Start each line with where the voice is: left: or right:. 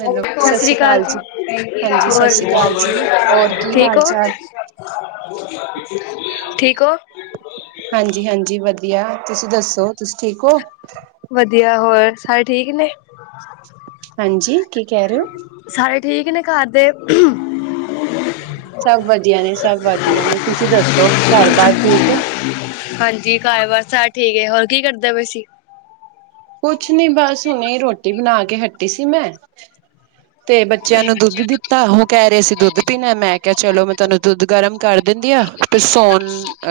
right: Hello ਸਤਿ
left: ਸਸ ਰੀ
right: ਸ੍ਰੀ
left: ਕਾਲ
right: ਅਕਾਲ
left: ਜੀ,
right: ਹਾਂਜੀ ਸਤਿ
left: ਹੋਰ
right: ਸ੍ਰੀ ਅਕਾਲ ਜੀ ਹੋਰ ਕੀ
left: ਠੀਕ
right: ਹਾਲ
left: ਹੋ।
right: ਚਾਲ
left: ਠੀਕ ਹੋ।
right: ਹਾਂਜੀ -ਹਾਂਜੀ ਵਧੀਆ, ਤੁਸੀਂ ਦੱਸੋ ਤੁਸੀ ਠੀਕ ਹੋ।
left: ਵਧੀਆ ਹੋਰ ਸਾਰੇ ਠੀਕ ਨੇ।
right: ਹਾਂਜੀ, ਕੀ ਕਹਿ ਰਹੇ ਹੋ?
left: ਸਾਰੇ ਠੀਕ ਨੇ ਘਰਦੇ।
right: ਸਭ ਵਧੀਆ ਨੇ -ਸਭ ਵਧੀਆ ਨੇ, ਤੁਸੀਂ ਦੱਸੋ ਘਰ ਬਾਰ ਠੀਕ ਐ।
left: ਹਾਂਜੀ ਘਰ-ਬਾਰ ਸਾਰੇ ਠੀਕ ਐ, ਹੋਰ ਕੀ ਕਰਦੇ ਪਏ ਸੀ।
right: ਕੁਛ ਨੀ ਬਸ ਹੁਣੇ ਰੋਟੀ ਬਣਾ ਕੇ ਹਟੀ ਸੀ ਮੈਂ। ਤੇ ਬੱਚਿਆਂ ਨੂੰ ਦੁੱਧ ਦਿੱਤਾ, ਉਹ ਕਹਿ ਰਹੇ ਸੀ ਦੁੱਧ ਪੀਣਾ ਮੈਂ ਕਿਹਾ ਚਲੋ ਮੈਂ ਤੁਹਾਨੂੰ ਦੁੱਧ ਗਰਮ ਕਰ ਦਿੰਦੀ ਆ। ਤੇ ਸੌਣ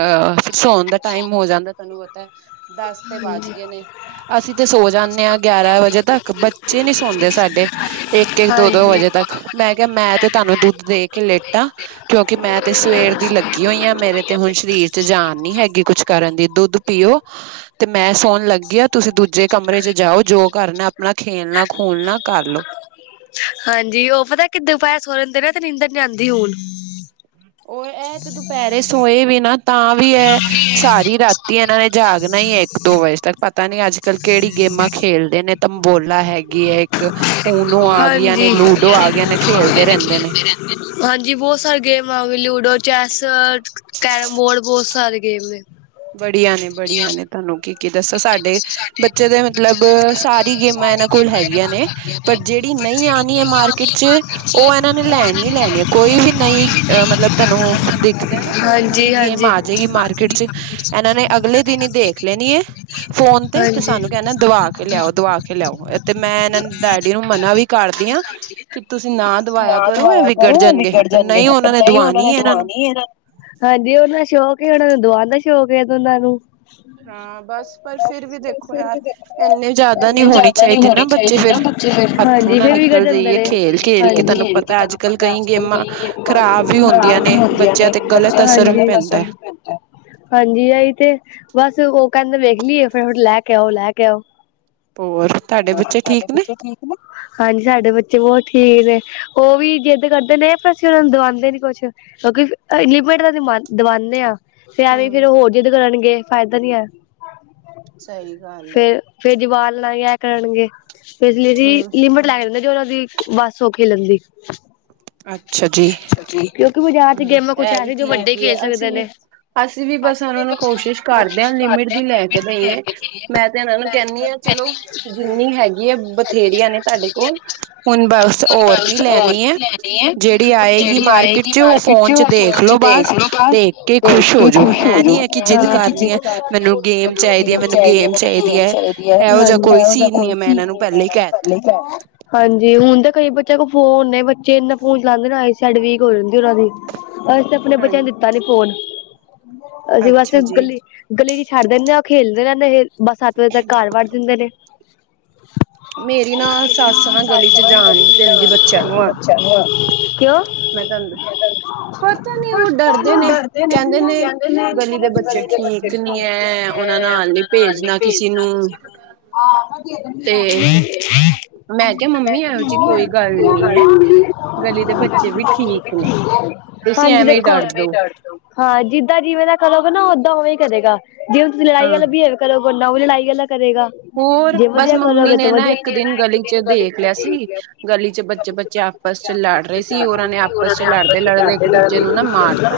right: ਅਹ ਸੌਣ ਦਾ ਟਾਈਮ ਹੋ ਜਾਂਦਾ, ਤੁਹਾਨੂੰ ਪਤਾ ਦਸ ਤੇ ਵੱਜ
left: ਹਾਂਜੀ
right: ਗਏ ਨੇ। ਅਸੀ ਤੇ ਸੋ ਜਾਂਨੇ ਆਂ ਗਿਆਰਾਂ ਵਜੇ ਤੱਕ, ਬੱਚੇ ਨੀ ਸੌਂਦੇ ਸਾਡੇ ਇੱਕ-ਇੱਕ, ਦੋ-ਦੋ
left: ਹਾਂਜੀ
right: ਵਜੇ ਤੱਕ। ਮੈਂ ਕਿਹਾ ਮੈਂ ਮੈਂ ਤੇ ਤੁਹਾਨੂੰ ਦੁੱਧ ਦੇ ਕੇ ਲੇਟਾ, ਕਿਉਂਕਿ ਮੈਂ ਤੇ ਸਵੇਰ ਦੀ ਲੱਗੀ ਹੋਈ ਹਾਂ ਮੇਰੇ ਤੇ ਹੁਣ ਸਰੀਰ ਚ ਜਾ ਜਾਨ ਨੀ ਹੈਗੀ ਕੁਛ ਕਰਨ ਦੀ, ਦੁੱਧ ਪੀਓ ਤੇ ਮੈਂ ਫੋਨ ਲੱਗਿਆ ਤੁਸੀਂ ਦੂਜੇ ਕਮਰੇ ਚ ਜਾਓ, ਜੋ ਕਰਨਾ ਆਪਣਾ ਖੇਲਣਾ ਖੂਲਣਾ ਕਰ ਲਓ।
left: ਹਾਂਜੀ ਉਹ ਪਤਾ ਕਿੱਦਾਂ ਪਏ ਸੋਏ ਰਹਿੰਦੇ, ਤੇ ਨੀਂਦਰ ਨੀ ਆਂਦੀ ਹੁਣ।
right: ਉਹ ਇਹ ਤੇ ਦੁਪਹਿਰੇ ਸੋਏ ਵੀ ਨਾ ਤਾਂ ਵੀ ਐ ਸਾਰੀ ਰਾਤੀ ਇਹਨਾਂ ਨੇ ਜਾਗਣਾ ਹੀ ਐ ਇੱਕ ਦੋ ਵਜੇ ਤੱਕ, ਪਤਾ ਨੀ ਅੱਜ -ਕੱਲ੍ਹ ਕਿਹੜੀ ਗੇ ਗੇਮਾਂ ਖੇਲਦੇ ਨੇ ਤੰਬੋਲਾ ਹੈਗੀ ਐ ਇੱਕ ਊਨੋ ਆ ਗਈਆਂ ਨੇ,
left: ਹਾਂਜੀ
right: ਲੂਡੋ ਆ ਗਈ ਨੇ ਖੇਲ
left: ਹਾਂਜੀ ਬਹੁਤ ਸਾਰੇ game ludo, chess, carrom board ਬਹੁਤ ਸਾਰੇ ਗੇਮ ਨੇ।
right: ਬੜੀਆ ਨੇ ਬੜੀਆ ਨੇ ਤੁਹਾਨੂੰ ਕੀ ਕੀ ਦੱਸਾਂ ਸਾਡੇ ਬੱਚੇ ਦੇ ਮਤਲਬ ਸਾਰੀ ਗੇਮਾਂ ਇਹਨਾਂ ਕੋਲ ਹੈਗੀਆਂ ਨੇ, ਪਰ ਜਿਹੜੀ ਨਈ ਆਣੀ ਹੈ ਮਾਰਕੀਟ ਚ ਉਹ ਇਹਨਾਂ ਨੇ ਲੈਣੀ ਹੀ ਲੈਣੀ ਐ, ਕੋਈ ਵੀ ਨਈ ਮਤਲਬ ਤੁਹਾਨੂੰ ਦੇਖਦੇ ਹੈ ਨਾ ਕੋਈ ਨਈ
left: ਹਾਂਜੀ
right: ਗੇਮ
left: ਹਾਂਜੀ
right: ਆ ਜੇਗੀ ਮਾਰਕੀਟ ਚ ਇਹਨਾਂ ਨੇ ਅਗਲੇ ਦਿਨ ਹੀ ਦੇਖ ਲੈਣੀ ਐ। ਫੋਨ ਤੇ
left: ਹਾਂਜੀ
right: ਸਾਨੂੰ ਕਹਿੰਦੇ ਦਵਾ ਕੇ ਲਿਆਓ ਦਵਾ ਕੇ ਲਿਆਓ, ਤੇ ਮੈਂ ਇਹਨਾਂ ਡੈਡੀ ਨੂੰ ਮਨਾ ਵੀ ਕਰ ਕਰਦੀ ਆਂ ਕਿ ਤੁਸੀਂ ਨਾ ਦਵਾਇਆ ਕਰੋ ਇਹ ਵਿਗੜ ਜਾਣਗੇ, ਪਰ ਨਹੀਂ ਉਹਨਾਂ ਨੇ ਦਵਾਣੀ ਹੈ ਇਹਨਾਂ ਨੂੰ।
left: ਹਾਂਜੀ ਉਹਨਾਂ ਦਾ ਸ਼ੌਕ ਐ, ਉਹਨਾਂ ਨੂੰ ਦਵਾਉਣ ਦਾ ਸ਼ੌਕ ਐ ਉਹਨਾਂ ਨੂੰ।
right: ਹਾਂ ਬ
left: ਫਿਰ ਵੀ
right: ਇੰਨੇ
left: ਦੇਖ
right: ਜ਼ਿਆਦਾ ਨਹੀਂ
left: ਇੰਨੇ
right: ਹੋਣੀ
left: ਜ਼ਿਆਦਾ ਨੀ
right: ਨਾ
left: ਹੋਣੀ
right: ਬੱਚੇ
left: ਚਾਹੀਦੀ ਨਾ
right: ਫਿਰ
left: ਬੱਚੇ ਫੇਰ,
right: ਹੱਥੋਂ
left: ਹਾਂਜੀ।
right: ਨਾ
left: ਵਿਗੜ
right: ਨਿਕਲ
left: ਜਾਂਦੇ
right: ਜਾਈਏ
left: ਨੇ
right: ਖੇਲ ਕੇ ਤੁਹਾਨੂੰ
left: ਖੇਲ ਕੇ
right: ਅੱਜ
left: ਤੂੰ
right: ਕੱਲ
left: ਪਤਾ
right: ਕਈ
left: ਅੱਜ- ਕੱਲ੍ਹ
right: ਗੇਮਾਂ
left: ਕਈ
right: ਖ਼ਰਾਬ ਵੀ
left: ਗੇਮਾਂ
right: ਹੁੰਦੀਆਂ
left: ਖਰਾਬ
right: ਨੇ
left: ਜੀ
right: ਬੱਚਿਆਂ
left: ਹਾਂਜੀ
right: ਤੇ ਗ਼ਲਤ
left: ਬੱਚਿਆਂ ਤੇ
right: ਅਸਰ ਵੀ
left: ਗਲਤ
right: ਪੈਂਦਾ ਹੈ
left: ਅਸਰ ਵੀ ਪੈਂਦਾ, ਹਾਂਜੀ ਆਈ ਤੇ ਬਸ ਉਹ ਕਹਿੰਦੇ ਵੇਖਲੀਏ ਫਿਰ ਹੁਣ ਲੈ ਕੇ ਆਓ, ਲੈ ਕੇ ਆਓ।
right: ਹੋਰ
left: ਹੋਰ
right: ਬੱਚੇ
left: ਤੁਹਾਡੇ
right: ਠੀਕ ਨੇ
left: ਬੱਚੇ ਠੀਕ ਨੇ, ਹਾਂਜੀ ਸਾਡੇ ਬੱਚੇ ਬਹੁਤ ਠੀ ਠੀਕ ਨੇ ਉਹ ਵੀ ਜਿੱਦ ਕਰਦੇ ਨੇ, ਪਰ ਅਸੀਂ ਉਹਨਾਂ ਨੂੰ ਦਵਾਂਦੇ ਨੀ ਕੁਛ ਕਿਉਂਕਿ ਲਿਮਿਟ ਦਾ ਦਵਾ ਦਵਾਨੇ ਆਂ, ਤੇ ਐਵੇਂ ਫੇਰ
right: ਹਮ
left: ਉਹ ਹੋਰ ਜਿੱਦ ਕਰਨਗੇ ਫਾਇਦਾ ਨੀ ਐ।
right: ਸਹੀ ਗੱਲ ਹੈ
left: ਫੇਰ ਫੇਰ ਜਵਾਲ ਲੈ ਕੇ ਆਇਆ ਕਰਨਗੇ ਫਿਰ ਇਸ ਲਈ ਜੀ
right: ਹਮ
left: ਲਿਮਿਟ ਲੈ ਕੇ ਦਿੰਦੇ ਜੋ ਉਹਨਾ ਦੀ ਬੱਸ ਸੋਖੀ ਲੰਗਦੀ
right: ਅੱਛਾ ਜੀ
left: ਬਾਜ਼ਾਰ ਚ
right: ਚਲੋ
left: ਗੇਮਾਂ ਕੁਛ
right: ਐਹ ਵੀ
left: ਐਸੀ ਜੋ ਵੱਡੇ
right: ਠੀਕ ਈ ਐ
left: ਖੇਲ
right: ਅਸੀ
left: ਸਕਦੇ
right: ਵੀ
left: ਨੇ।
right: ਅਸੀਂ ਵੀ ਬਸ ਉਹਨਾਂ ਨੂੰ ਕੋਸ਼ਿਸ਼ ਕਰਦੇ ਹਾਂ ਲਿਮਿਟ ਦੀ ਲੈ ਕਿ ਦਈਏ ਮੈ ਤੇ ਇਹਨਾਂ ਨੂੰ ਕੈਨੀ ਆ ਚਲੋ ਜਿੰਨੀ ਹੈਗੀ ਐ ਬਥੇਰੀਆਂ ਨੇ ਤੁਹਾਡੇ ਕੋਲ ਹੁਣ ਬਸ ਓਰ ਨੀ ਲੈਣੀ ਐ ਜਿਹੜੀ ਆਏਗੀ ਮਾਰਕੀਟ ਚ ਉਹ ਫੋਨ ਚ ਦੇਖਲੋ ਬਸ ਦੇਖ ਕੇ ਖੁਸ਼ ਹੋਜੋ ਐ ਹੈ ਨੀ ਐਹ ਕਿ ਜਿਦ ਕਰਨੀ ਐ ਮੈਨੂੰ ਗੇਮ ਚਾਈਦੀ ਐ ਮੈਨੂੰ ਗੇਮ ਚਾਈਦੀ ਐ ਇਹੋ ਜਿਹਾ ਕੋਈ ਸੀਨ ਨੀ ਐ ਮੈਂ ਇਹਨਾਂ ਨੂੰ ਪਹਿਲੇ ਈ ਕੈਤਾ
left: ਹਾਂਜੀ, ਹੁਣ ਤਾਂ ਕਈ ਬੱਚਿਆਂ ਕੋਲ ਫੋਨ ਨੇ ਬੱਚੇ ਇਨਾ ਫੋਨ ਚਲਾਉਂਦੇ ਨੇ ਆਈ ਸੈਡ ਵੀਕ ਹੋ ਜਾਂਦੀ ਉਹਨਾਂ ਦੀ ਅਸੀ ਤੇ ਆਪਣੇ ਬੱਚਿਆਂ
right: ਹਾਂਜੀ
left: ਨੂੰ ਦਿੱਤਾ ਨੀ ਫੋਨ ਅਸੀਂ ਬਸ
right: ਅੱਛਾ ਜੀ
left: ਗਲੀ, ਗਲੀ ਚ ਛੱਡ ਦਿੰਨੇ ਆ ਉਹ ਖੇਲਦੇ ਰੈਂਦੇ ਫੇਰ ਬਸ ਸੱਤ ਵਜੇ ਤੱਕ ਘਰ ਵੜ ਜਾਂਦੇ ਨੇ।
right: ਮੇਰੀ ਨਾ ਸੱਸ ਨਾ ਗਲੀ ਚ ਜਾਨ ਨੀ ਦਿੰਦੀ ਬੱਚਿਆਂ ਨੂੰ ਆ
left: ਕਿਆ
right: ਪਤਾ ਨੀ ਉਹ ਡਰਦੇ ਨੇ ਕਹਿੰਦੇ ਨੇ ਗਲੀ ਦੇ ਬੱਚੇ ਠੀਕ ਠੀਕ ਨੀ ਐ
left: ਉਹਨਾਂ ਨੂੰ ਹਾਲ ਨੀ ਭੇਜਣਾ ਕਿਸੇ ਨੂੰ ਹਮ,
right: ਤੇ
left: ਮੈਂ
right: ਮੈਂ ਕਿਹਾ ਮੰਮੀ
left: ਤੇ
right: ਇਹੋ ਜਿਹੀ ਕੋਈ ਗੱਲ ਨੀ ਹੈ
left: ਮੰਮੀ
right: ਗਲੀ ਦੇ
left: ਆ
right: ਬੱਚੇ ਵੀ ਠੀਕ ਨੇ ਤੁਸੀਂ
left: ਹਾਂਜੀ
right: ਐਵੇਂ ਹੀ
left: ਦੇਖੋ
right: ਡਰ ਦੋ
left: ਹਾਂ ਜਿੱਦਾਂ ਜਿਵੇਂ ਦਾ ਕਰੋਗਾ ਨਾ ਓਦਾਂ ਉਵੇਂ ਕਰੇਗਾ ਜਿਵੇਂ ਤੁਸੀਂ ਲੜਾਈ
right: ਹਾਂ
left: ਵਾਲਾ ਬਿਹੇਵ ਕਰੋਗੇੋ ਓਨਾ ਉਹ ਵੀ ਲੜਾਈ ਵਾਲਾ ਕਰੇਗਾ
right: ਹੋਰ
left: ਜੇ
right: ਬਸ
left: ਵਧੀਆ
right: ਮੰਮੀ
left: ਕਰੋਗੇ ਤੇ
right: ਨੇ ਨਾ
left: ਵਧੀਆ
right: ਇੱਕ ਦਿਨ ਗਲੀ ਚ ਦੇਖ ਲਿਆ ਸੀ ਗਲੀ ਚ ਬੱਚੇ ਬੱਚੇ ਲੜ
left: ਆਪਸ
right: ਰਹੇ
left: ਚ ਪਿਆਰ [inaudible]
right: ਸੀ ਉਹਨਾਂ
left: ਆਪਸ
right: ਨੇ ਲੜਦੇ
left: ਚ [inaudible]
right: ਲੜਦੇ ਇੱਕ ਦੂਜੇ ਨੂੰ ਨਾ ਮਾਰਤਾ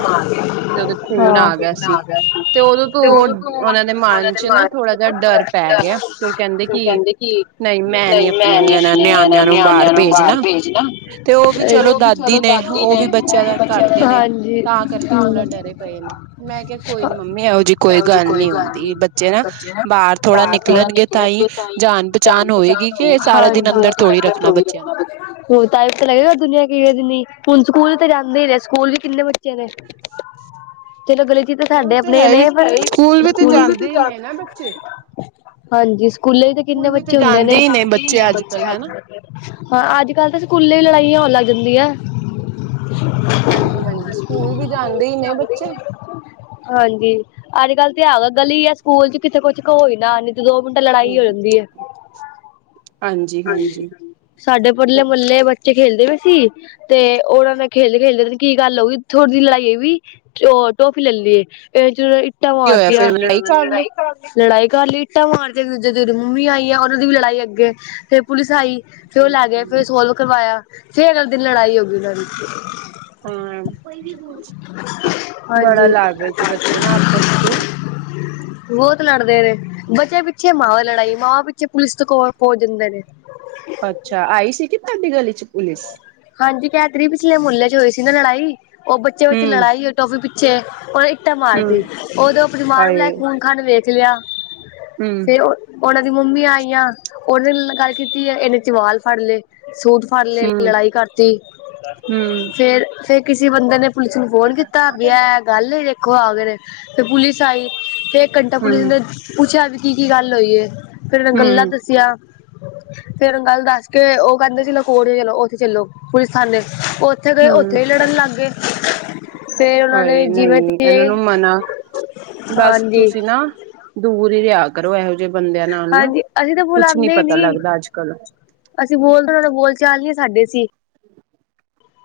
left: ਆ ਗਿਆ ਸੀ
right: ਉਦੋਂ ਤੋਂ
left: ਤੇ ਉਹ ਤੋ ਉਹਨਾਂ
right: ਮਨ
left: ਦੇ
right: ਚ ਨਾ ਥੋੜਾ ਜਿਹਾ ਡਰ
left: ਮਾਰਚ
right: ਪੈ
left: ਨਾ
right: ਗਿਆ
left: [inaudible]
right: ਤੇ
left: ਉਹ
right: ਕਿ
left: ਕਹਿੰਦੇ ਕਿ
right: ਨਹੀਂ ਮੈਂ ਨੀ
left: ਨਈ ਮੈ ਨੀ ਆਪਣੇ
right: ਨਿਆਣਿਆਂ
left: ਨਿਆਣਿਆਂ ਨੂੰ ਬਾਹਰ
right: ਭੇਜਣਾ
left: ਭੇਜਨਾ
right: ਤੇ
left: ਉਹ ਵੀ ਚਲੋ ਦਾਦੀ ਨੇ ਉਹ ਵੀ
right: ਦਾ
left: ਬੱਚਿਆਂ
right: ਕਰਦੇ
left: ਦਾ
right: ਨੇ ਤਾਂ ਕਰਕੇ ਥੋੜਾ ਡਰੇ ਪਏ ਮੈਂ ਕਿਹਾ ਕੋਈ ਨੀ ਮੰਮੀ ਇਹੋ ਜਿਹੀ ਕੋਈ ਗੱਲ ਨੀ ਹੁੰਦੀ ਬੱਚੇ ਨਾ ਬਾਹਰ ਥੋੜਾ ਨਿਕ ਨਿਕਲਣਗੇ ਤਾਂ ਹੀ ਜਾਨ ਪਚਾਣ ਹੋਏਗੀ ਕਿ ਸਾਰਾ ਦਿਨ ਅੰਦਰ ਥੋੜੀ ਰੱਖਣਾ ਬੱਚਿਆਂ ਨੂੰ
left: ਟਾਈਪ ਤਾਂ ਲੱਗੇਗਾ ਦੁਨੀਆਂ ਕਿਵੇਂ ਜਿਨੀ ਹੁਣ ਸਕੂਲ ਤੇ ਜਾਂਦੇ ਈ ਰਹੇ ਸਕੂਲ ਵੀ ਕਿੰਨੇ ਬੱਚੇ ਚਲੇ, ਚਲੋ ਗਲੇ ਚ ਤੇ
right: ਨੂੰ ਉਹ
left: ਸਾਡੇ ਆਪਣੇ
right: ਹੈ ਹੀ
left: ਨੇ ਪਰ
right: ਸਕੂਲ ਵੀ ਤੇ ਜਾਂਦੇ ਹੀ ਨੇ ਨਾ ਬੱਚੇ
left: ਹਾਂਜੀ ਸਕੂਲੇ ਤੇ ਕਿੰਨੇ
right: ਸਕੂਲ ਵੀ ਤੇ
left: ਬੱਚੇ ਹੁੰਦੇ
right: ਜਾਂਦੇ
left: ਨੇ
right: ਹੀ ਬੱਚੇ ਅੱਜ ਕੱਲ ਹਨਾ
left: ਹਾਂ ਅੱਜ ਕੱਲ ਤੇ ਸਕੂਲੇ ਈ ਲੜਾਈ ਕਿ ਹੋਣ ਲਗ ਜਾਂਦੀ ਐ।
right: ਹਾਂਜੀ, ਹਾਂਜੀ ਸਕੂਲ ਵੀ ਜਾਂਦੇ ਈ ਨੇ ਬੱਚੇ
left: ਹਾਂਜੀ ਅੱਜ ਕੱਲ੍ਹ ਤੇ ਹੈਗਾ ਗਲੀ ਆ ਸਕੂਲ ਚ ਕਿਥੇ ਕੁੱਛ ਕੋ ਈ ਨਾ ਤੇ ਦੋ ਮਿੰਟ ਲੜਾਈ ਹੋ ਜਾਂਦੀ ਐ।
right: ਹਾਂਜੀ-ਹਾਂਜੀ
left: ਸਾਡੇ ਪਰਲੇ
right: ਕੀ
left: ਮਹੱਲੇ ਬੱਚੇ ਚੇ ਖੇਲਦੇ ਪਏ ਸੀ ਤੇ ਉਹਨਾਂ ਨਾਲ ਖੇਲਦੇ-ਖੇਲਦੇ ਪਤਾ ਨੀ ਕੀ ਗੱਲ ਹੋਗੀ ਥੋੜੀ ਜਿਹੀ ਲੜਾਈ ਵੀ ਉਹ ਟੋਫੀ ਲੈ ਲੀ ਇਹ ਚ ਇੱਟਾਂ
right: ਹੋਇਆ
left: ਮਾਰਤੀਆਂ
right: ਫਿਰ ਲੜਾਈ ਕਰ ਲਈ
left: ਲੜਾਈ ਕਰ ਲਈ ਇੱਟਾਂ ਮਾਰ ਤੇ ਇੱਕ ਦੂਜੇ ਦੇ ਮੰਮੀ ਆਈ ਐ ਉਹਨਾਂ ਦੀ ਵੀ ਲੜਾਈ ਅੱਗੇ ਤੇ ਪੁਲਿਸ ਆਈ ਫੇਰ ਉਹ ਲੈ ਗਏ ਫੇਰ ਸੋਲਵ ਕਰਵਾਇਆ ਫੇਰ ਅਗਲੇ ਦਿਨ ਲੜਾਈ ਹੋ ਗਈ ਉਹਨਾਂ ਦੀ
right: ਹਾਂ ਬੜਾ
left: ਹਾਂਜੀ
right: ਲੜ ਰਹੇ ਸੀ ਬੱਚੇ ਨਾ ਆਪਸ ਚ
left: ਬਹੁਤ ਲੜਦੇ ਨੇ ਬੱਚਿਆਂ ਪਿੱਛੇ ਮਾਵਾ ਲੜਾਈ ਮਾਵਾਂ ਪਿੱਛੇ ਪੁਲਿਸ ਤੋਂ ਕਾੱਲ ਪੋਚ ਜਾਂਦੇ ਨੇ
right: ਅੱਛਾ, ਆਈ ਸੀ ਕਿ ਤੁਹਾਡੀ ਗਲੀ ਚ ਪੁਲਿਸ
left: ਹਾਂਜੀ, ਕਹਿ ਤੇ ਰੀ ਪਿਛਲੇ ਮੁੱਲੇ ਚ ਹੋਈ ਸੀ ਨਾ ਲੜਾਈ ਉਹ ਬੱਚੇ ਬੱਚੇ
right: ਹੂੰ-ਹੂੰ
left: ਲੜਾਈ ਟੋਫੀ ਪਿੱਛੇ ਉਹ ਈ ਟਾ ਮਾਰਤੀ ਉਦੋਂ ਆਪਣੀ ਮਾਰ ਨੂੰ ਲੈ
right: ਹਾਏ
left: ਕੇ ਖੂਨ ਖਾਨ ਵੇਖ ਲਿਆ ਫੇਰ ਓ ਉਹਨਾਂ ਦੇ ਦੀ ਮੰਮੀ ਆਈਆਂ ਉਹਨੇ ਗੱਲ ਕੀਤੀ ਆ ਏਨੇ ਚ ਵਾਲ ਫੜ ਲਏ ਸੁ ਫਰਲੇ ਲੜਾਈ ਕਰਤੀ, ਫੇਰ ਫੇਰ ਕਿਸੇ ਬੰਦੇ ਨੇ ਪੁਲਿਸ ਨੇ ਫੋਨ ਕੀਤਾ, ਵਿਆ ਏ ਗੱਲ ਐ, ਵੇਖੋ ਆ ਕੇ ਤੇ ਪੁਲਿਸ ਆਈ ਏਕ ਘੰਟਾ ਪੁਲਿਸ ਨੇ
right: ਹੂੰ-ਹੂੰ-ਹੂੰ-ਹੂੰ-ਹੂੰ
left: ਪੁੱਛਿਆ ਵੀ ਕੀ ਕੀ ਗੱਲ ਹੋਈ ਐ ਫੇਰ ਉਹ ਨੇ ਗੱਲਾਂ ਦੱਸੀਆ ਫੇਰ ਗੱਲ ਦੱਸ ਕੇ ਉਹ ਕਹਿੰਦੇ ਸੀ ਚਲੋ ਉੱਥੇ ਚਲੋ, ਪੁਲਿਸ ਥਾਨੇ ਉੱਥੇ ਗਏ ਉੱਥੇ ਲੜਨ ਲੱਗ ਗਏ ਫੇਰ ਉਹਨਾਂ ਨੇ
right: ਹਾਏ ਨਈ
left: ਜਿਵੇਂ
right: ਇਹਨਾ
left: ਤਿਵੇਂ
right: ਨੂੰ ਮਨਾ ਬਸ
left: ਹਾਂਜੀ
right: ਤੁਸੀਂ ਨਾ ਦੂਰ ਹੀ ਰਿਹਾ ਕੇ
left: ਹਾਂਜੀ, ਅਸੀਂ ਤੇ
right: ਕੁਛ
left: ਬੁਲਾਂਦੇ ਈ
right: ਪਤਾ
left: ਨੀ,
right: ਲੱਗਦਾ ਅੱਜ ਕੱਲ
left: ਅਸੀਂ ਬੋਲਦੇ [unintelligible] ਬੋਲ ਚਾਲ ਨੀ ਸਾਡੇ ਸੀ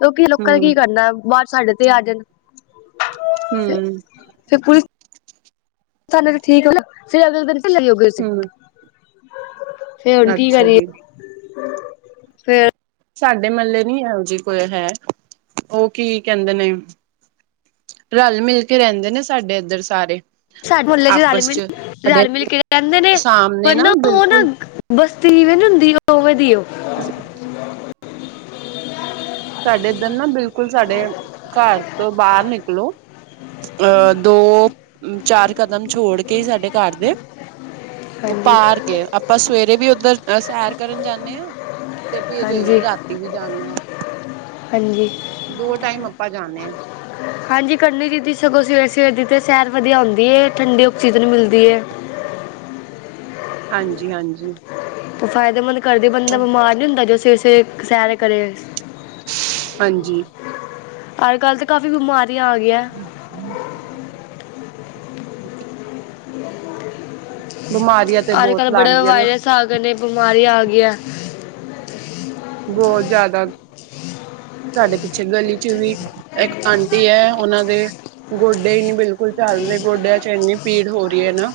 left: ਲੋਕੀ ਲੋਕਾਂ ਨੇ ਕੀ ਕਰਨਾ ਬਾਹਰ ਸਾਡੇ ਤੇ ਆ ਜਨ ਫ
right: ਹੂੰ-ਹੂੰ-ਹੂੰ
left: ਫੇਰ ਪੁਲਿਸ ਸਾਨੂੰ ਤੇ ਠੀਕ ਮਲਬ, ਫਿਰ ਅਗਲੇ ਦਿਨ ਫੇਰ ਫਰੀ ਹੋ ਗੇ ਸੀ ਫੇ ਹੁਨ ਕੀ
right: ਅੱਛਾ
left: ਕਰੀਏ,
right: ਜੀ
left: ਫੇਰ
right: ਸਾਡੇ ਮਹਲੇ ਨੀ ਇਹੋ ਜੀ ਕੋਈ ਹੈ, ਉਹ ਕੀ ਕਹਿੰਦੇ ਨੇ ਰਲ ਮਿਲ ਕੇ ਰਹਿੰਦੇ ਨੇ ਸਾਡੇ ਏਧਰ ਸਾਰੇ
left: ਸਾਡੇ ਮੁਹੱਲੇ ਚ ਰਲ
right: ਆਪਸ
left: ਮਿਲ
right: ਸਾਡੇ
left: ਰਲ ਮਿਲ [unintelligible] ਰਹਿੰਦੇ ਨੇ
right: ਸਾਹਮਣੇ
left: ਪਰ ਨਾ ਉਹ ਨਾ
right: ਬਿਲਕੁਲ
left: ਬ ਤਵੇਨ ਨੀ ਹੁੰਦੀ ੳ ਵੇ ਦੀ ੳ
right: [inaudible] ਸਾਡੇ ਏਧਰ ਨਾ ਬਿਲਕੁਲ ਸਾਡੇ ਘਰ ਤੋਂ ਬਾਹਰ ਨਿਕਲੋ ਅਹ ਦੋ ਚਾਰ ਕਦਮ ਛੋੜ ਕੇ ਹੀ ਸਾਡੇ ਘਰ ਦੇ ਉਹ
left: ਹਾਂਜੀ
right: ਪਾਰ ਕੇ ਆਪਾਂ ਸਵੇਰੇ ਵੀ ਉੱਧਰ ਸੈਰ ਕਰਨ ਜਾਂਨੇ ਆ ਤੇ ਫਿਰ
left: ਹਾਂਜੀ
right: ਰਾਤੀ ਵੀ ਜਾਂਨੇ ਆ
left: ਹਾਂਜੀ
right: ਆਪਾਂ ਜਾਂਨੇ ਆ
left: ਹਾਂਜੀ ਕਰਨੀ ਦੀਦੀ ਸਗੋਂ ਸਵੇਰੇ ਸਵੇਰੇ ਦੀ ਤੇ ਸੈਰ ਵਧੀਆ ਹੁੰਦੀ ਐ, ਠੰਡੀ ਔਕਸੀਜਨ ਮਿਲਦੀ ਏ
right: ਹਾਂਜੀ ਹਾਂਜੀ
left: ਉਹ ਫਾਇਦੇਮੰਦ ਕਰਦੀ ਬੰਦਾ ਬਿਮਾਰ ਨੀ ਹੁੰਦਾ ਜੋ ਸੇ ਸੇ ਸੈਰੇ ਕਰੇ
right: ਹਾਂਜੀ
left: ਅਜ ਕੱਲ ਤੇ ਕਾਫੀ ਬਿਮਾਰੀਆਂ ਆ ਗੀਏ
right: ਬਿਮਾਰੀਆਂ ਤੇ
left: ਅੱਜ ਕੱਲ
right: ਬਹੁਤ ਲੱਗ
left: ਬੜੇ
right: ਗਈਆਂ ਨੇ
left: ਵਾਇਰਸ ਆ ਗਏ ਨੇ, ਬਿਮਾਰੀਆਂ ਆ ਗਈ [unintelligible]
right: ਬਹੁਤ ਜ਼ਿਆਦਾ ਸਾਡੇ ਪਿੱਛੇ ਗਲੀ ਚ ਵੀ ਇੱਕ ਆਂਟੀ ਏ ਉਹਨਾਂ ਦੇ ਗੋਡੇ ਈ ਨੀ ਬਿਲਕੁਲ ਚੱਲ ਦੇ, ਗੋਡਿਆਂ ਚ ਏਨੀ ਪੀੜ ਹੋ ਰਹੀ ਏ ਨਾ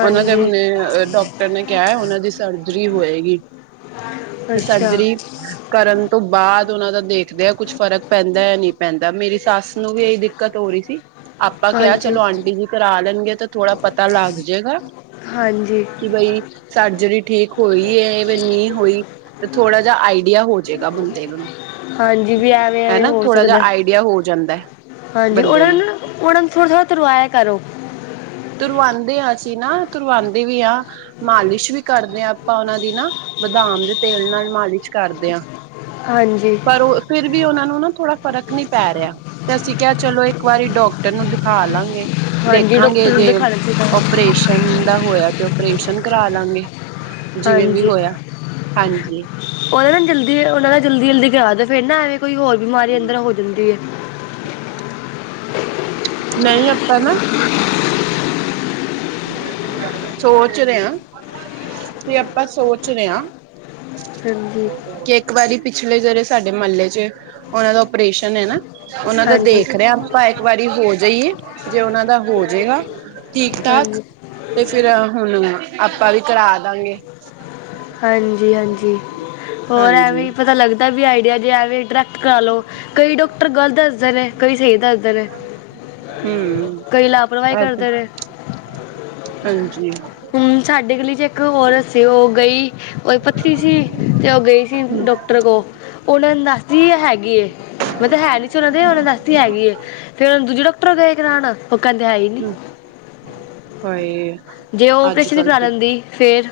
right: ਉਹਨਾਂ ਦੇ ਹੁਨੇ ਡਾਕਟਰ ਨੇ ਕਿਹਾ ਉਹਨਾਂ ਦੀ ਸਰਜਰੀ ਹੋਏਗੀ ਤੇ
left: ਅੱਛਾ
right: ਸਰਜਰੀ ਕਰਨ ਤੋਂ ਬਾਅਦ ਉਹਨਾਂ ਦਾ ਦੇਖਦੇ ਆ ਕੁੱਛ ਫ਼ਰਕ ਪੈਂਦਾ ਯਾ ਨੀ ਪੈਂਦਾ ਮੇਰੀ ਸੱਸ ਨੂੰ ਵੀ ਏਹੀ ਦਿੱਕਤ ਹੋ ਰੀ ਸੀ ਆਪਾਂ ਕਿਹਾ,
left: ਹਾਂਜੀ
right: ਚਲੋ ਆਂਟੀ ਜੀ ਕਰਾ ਲੈਨਗੇ ਤੇ ਥੋੜ੍ਹਾ ਪਤਾ ਲੱਗ ਜਾਏਗਾ
left: ਹਾਂਜੀ
right: ਕਿ ਬਈ ਸਰਜਰੀ ਠੀਕ ਹੋਈ ਏ ਵੀ ਨਹੀਂ ਹੋਈ ਤੇ ਥੋੜਾ ਜਾ ਆਈਡੀਆ ਹੋਜੇਗਾ ਬੰਦੇ ਨੂੰ
left: ਹਾਂਜੀ ਵੀ ਐਵੇਂ-ਐਵੇਂ
right: ਹਨਾ
left: ਹੋ
right: ਥੋੜਾ ਜਿਹਾ
left: ਸਕਦੇ
right: ਆਈਡੀਆ ਹੋ ਜਾਂਦਾ ਹੈ
left: ਹਾਂਜੀ ਉਹਨਾਂ ਨੂੰ ਉਹਨਾਂ ਨੂੰ ਥੋੜਾ-ਥੋੜਾ ਤੁਰਾਯਾ ਕਰੋ
right: ਤੁਰਵਾਂਦੇ ਆ ਅਸੀਂ ਨਾ ਤੁਰਵਾਦੇ ਵੀ ਆ, ਮਾਲਿਸ਼ ਵੀ ਕਰਦੇ ਹਾਂ ਆਪਾਂ ਉਹਨਾਂ ਦੀ ਨਾ ਆਮ ਦੇ ਤੇਲ ਨਾਲ ਮਾਲਿਸ਼ ਕਰਦੇ ਹ
left: ਹਾਂਜੀ
right: ਪਰ ਉਹ ਫਿਰ ਵੀ ਉਹਨਾ ਨੂੰ ਨਾ ਥੋੜਾ ਫਰਕ ਨੀ ਪੈ ਰਿਹਾ ਤੇ ਅਸੀਂ ਕਿਹਾ ਚਲੋ ਇੱਕ ਵਾਰੀ ਡਾਕਟਰ ਨੂੰ ਦਿਖਾ ਖਾ ਲਾਂਗੇ,
left: ਹਾਂਜੀ
right: ਦੇਖਾਂਗੇ
left: ਡਾਕਟਰ ਨੂੰ
right: ਜੇ
left: ਦਿਖਾਣਾ ਚਾਹੀਦਾ
right: ਓਪਰੇਸ਼ਨ ਦਾ ਹੋਇਆ ਤੇ ਓਪਰੇਸ਼ਨ ਕਰਾ ਲਾਂਗੇ ਜਿਵੇਂ ਵੀ
left: ਹਾਂਜੀ
right: ਹੋਇਆ ਹਾਂਜੀ
left: ਉਹਦੇ ਨਾਲ ਜਲਦੀ ਉਹਨਾਂ ਦਾ ਜਲਦੀ-ਜਲਦੀ ਕਰਦ ਫਿਰ ਨਾ ਐਵੇਂ ਕੋਈ ਹੋਰ ਬਿਮਾਰੀ ਅੰਦਰ ਹੋ ਜਾਂਦੀ ਹੈ
right: ਨਹੀਂ ਆਪਾਂ ਨਾ ਸੋਚ ਰੇ ਆ, ਤੇ ਆਪਾਂ ਸੋਚ ਰਹੇ ਹਾਂ
left: ਹਾਂਜੀ
right: ਕਿ ਇੱਕ ਵਾਰੀ ਪਿਛਲੇ ਜਿਹੜੇ ਸਾਡੇ ਮਹੱਲੇ ਚ ਉਹਨਾਂ ਦਾ ਔਪਰੇਸ਼ਨ ਹੈ ਨਾ, ਉਹਨਾਂ ਦਾ
left: ਹਾਂਜੀ
right: ਦੇਖ ਰਹੇ ਆਪਾਂ ਇੱਕ ਵਾਰੀ ਹੋ ਜਾਈਏ, ਜੇ ਉਹਨਾਂ ਦਾ ਹੋ ਜਾਏਗਾ ਠੀਕ ਠਾਕ,
left: ਹਾਂਜੀ
right: ਤੇ ਫਿਰ ਹੁਣ ਆਪਾਂ ਵੀ ਕਰਾ ਦਾਂਗੇ
left: ਹਾਂਜੀ-ਹਾਂਜੀ ਹੋਰ
right: ਹਾਂਜੀ
left: ਐਵੇਂ ਪਤਾ ਲੱਗਦਾ ਵੀ ਆਈਡੀਆ ਜੇ ਐਵੇਂ ਡਾਇਰੈਕਟ ਕਰਾ ਲੋ, ਕਈ ਡਾਕਟਰ ਗਲਤ ਦੱਸਦੇ ਨੇ ਕਈ ਸਹੀ ਦੱਸਦੇ ਨੇ
right: ਹਮ
left: ਕਈ ਲਾਪਰਵਾਹੀ
right: ਐ ਤੇ
left: ਕਰਦੇ ਰਹੇ
right: ਹਾਂਜੀ
left: ਹੂ ਸਾਡੇ ਗਲੀ ਇੱਕ ਔਰਤ ਸੀ, ਔ ਗਈ ਉਹਦੀ ਪੱਥਰੀ ਸੀ ਤੇ ਉਹ ਗਈ ਸੀ
right: ਹਮ
left: ਡਾਕਟਰ ਕੋਲ ਉਹਨਾਂ ਨੂੰ ਦੱਸਦੀ ਹੈਗੀ ਹੈ ਮੈਂ ਤਾਂ ਹੈ ਨੀ ਸੀ ਉਹਨਾ ਦੇ, ਉਹੇ ਦੱਸਦੀ ਹੈਗੀ ਏ, ਫੇਰ ਉਹ ਦੂਜੇ ਡਾਕਟਰ ਗਏ ਕਰਉਣ ਔ ਕਹਿੰਦੇ ਹੈ ਹੀ ਨੀ
right: ਹਮ ਹਾਏ
left: ਜੇ ਉਹ
right: ਅੱਜ
left: ਔਪਰੇਸ਼ਨ
right: ਕੱਲ
left: ਕਰਾ
right: ਤੇ
left: ਲੈਂਦੀ ਫੇਰ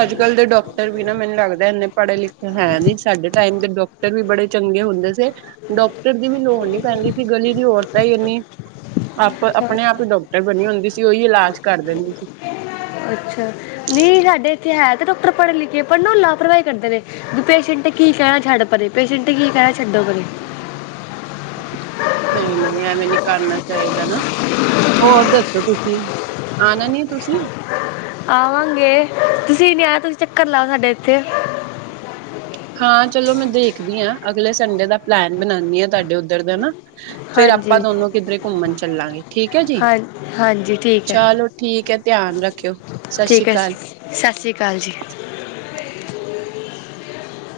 right: ਅੱਜ ਕਲ ਦੇ ਡਾਕਟਰ ਵੀ ਨਾ, ਮੈਨੂੰ ਲੱਗਦਾ ਇੰਨੇ ਪੜ੍ਹੇ ਲਿਖੇ ਹੈ ਨੀ, ਸਾਡੇ ਟਾਈਮ ਦੇ ਡਾਕਟਰ ਵੀ ਬੜੇ ਚੰਗੇ ਹੁੰਦੇ ਸੀ, ਡਾਕਟਰ ਦੀ ਵੀ ਲੋੜ ਨਹੀ ਪੈਂਦੀ ਸੀ ਗਲੀ ਦੀ ਔਰਤਾਂ ਹੀ ਇਨੀ ਆਪ
left: ਅੱਛਾ
right: ਆਪਣੇ ਆਪ ਹੀ ਡਾਕਟਰ ਬਣੀ ਹੁੰਦੀ ਸੀ, ਔਹੀ ਇਲਾਜ ਕਰ ਦਿੰਦੇ ਸੀ
left: ਅੱਛਾ ਨਹੀਂ ਹੈ ਹੈ ਤੇ ਡਾਕਟਰ ਪੜ੍ਹਨ ਲਿਖੇ, ਪਰ ਨਾ ਲਾਪਰਵਾਹੀ ਕਰਦੇ ਨੇ, ਵੀ ਪੇਸ਼ੈਂਟ ਕੀ ਕਹਿਣਾ ਛੱਡ ਪਰੇ ਪੇਸ਼ੈਂਟ ਕੀ ਕਹਿਣਾ ਛੱਡੋ ਪਰੇ
right: ਨਹੀਂ-ਨਹੀਂ ਐਵੇਂ ਨਹੀ ਕਰਨਾ ਚਾਹੀਦਾ ਨਾ ਹੋਰ ਦੱਸੋ ਤੁਸੀਂ, ਆਣਾ ਨੀ ਤੁਸੀਂ
left: ਆਵਾਂਗੇ ਤੁਸੀਂ ਨੀ ਆਯੇ, ਤੁਸੀਂ ਚੱਕਰ ਲਾਓ ਸਾਡੇ ਇੱਥੇ
right: ਹਾਂ ਚਲੋ ਮੈਂ ਦੇਖਦੀ ਹਾਂ ਅਗਲੇ ਸੰਡੇ ਦਾ ਪਲੈਨ ਬਣਾਉਂਦੀ ਹਾਂ ਤੁਹਾਡੇ ਉੱਧਰ ਦਾ ਨਾ। ਫੇਰ ਆਪਾਂ
left: ਹਾਂਜੀ
right: ਦੋਨੋ ਕਿੱਧਰੇ ਘੁੰਮਣ ਚੱਲਾਂਗੇ, ਠੀਕ ਹੈ ਜੀ
left: ਹਾਂ ਹਾਂਜੀ ਠੀਕ ਹੈ
right: ਚਲੋ ਠੀਕ ਹੈ, ਧਿਆਨ ਰੱਖਿਓ, ਸਤਿ ਸ੍ਰੀ
left: ਠੀਕ ਹੈ
right: ਅਕਾਲ
left: ਸਤਿ ਸ੍ਰੀ ਅਕਾਲ ਜੀ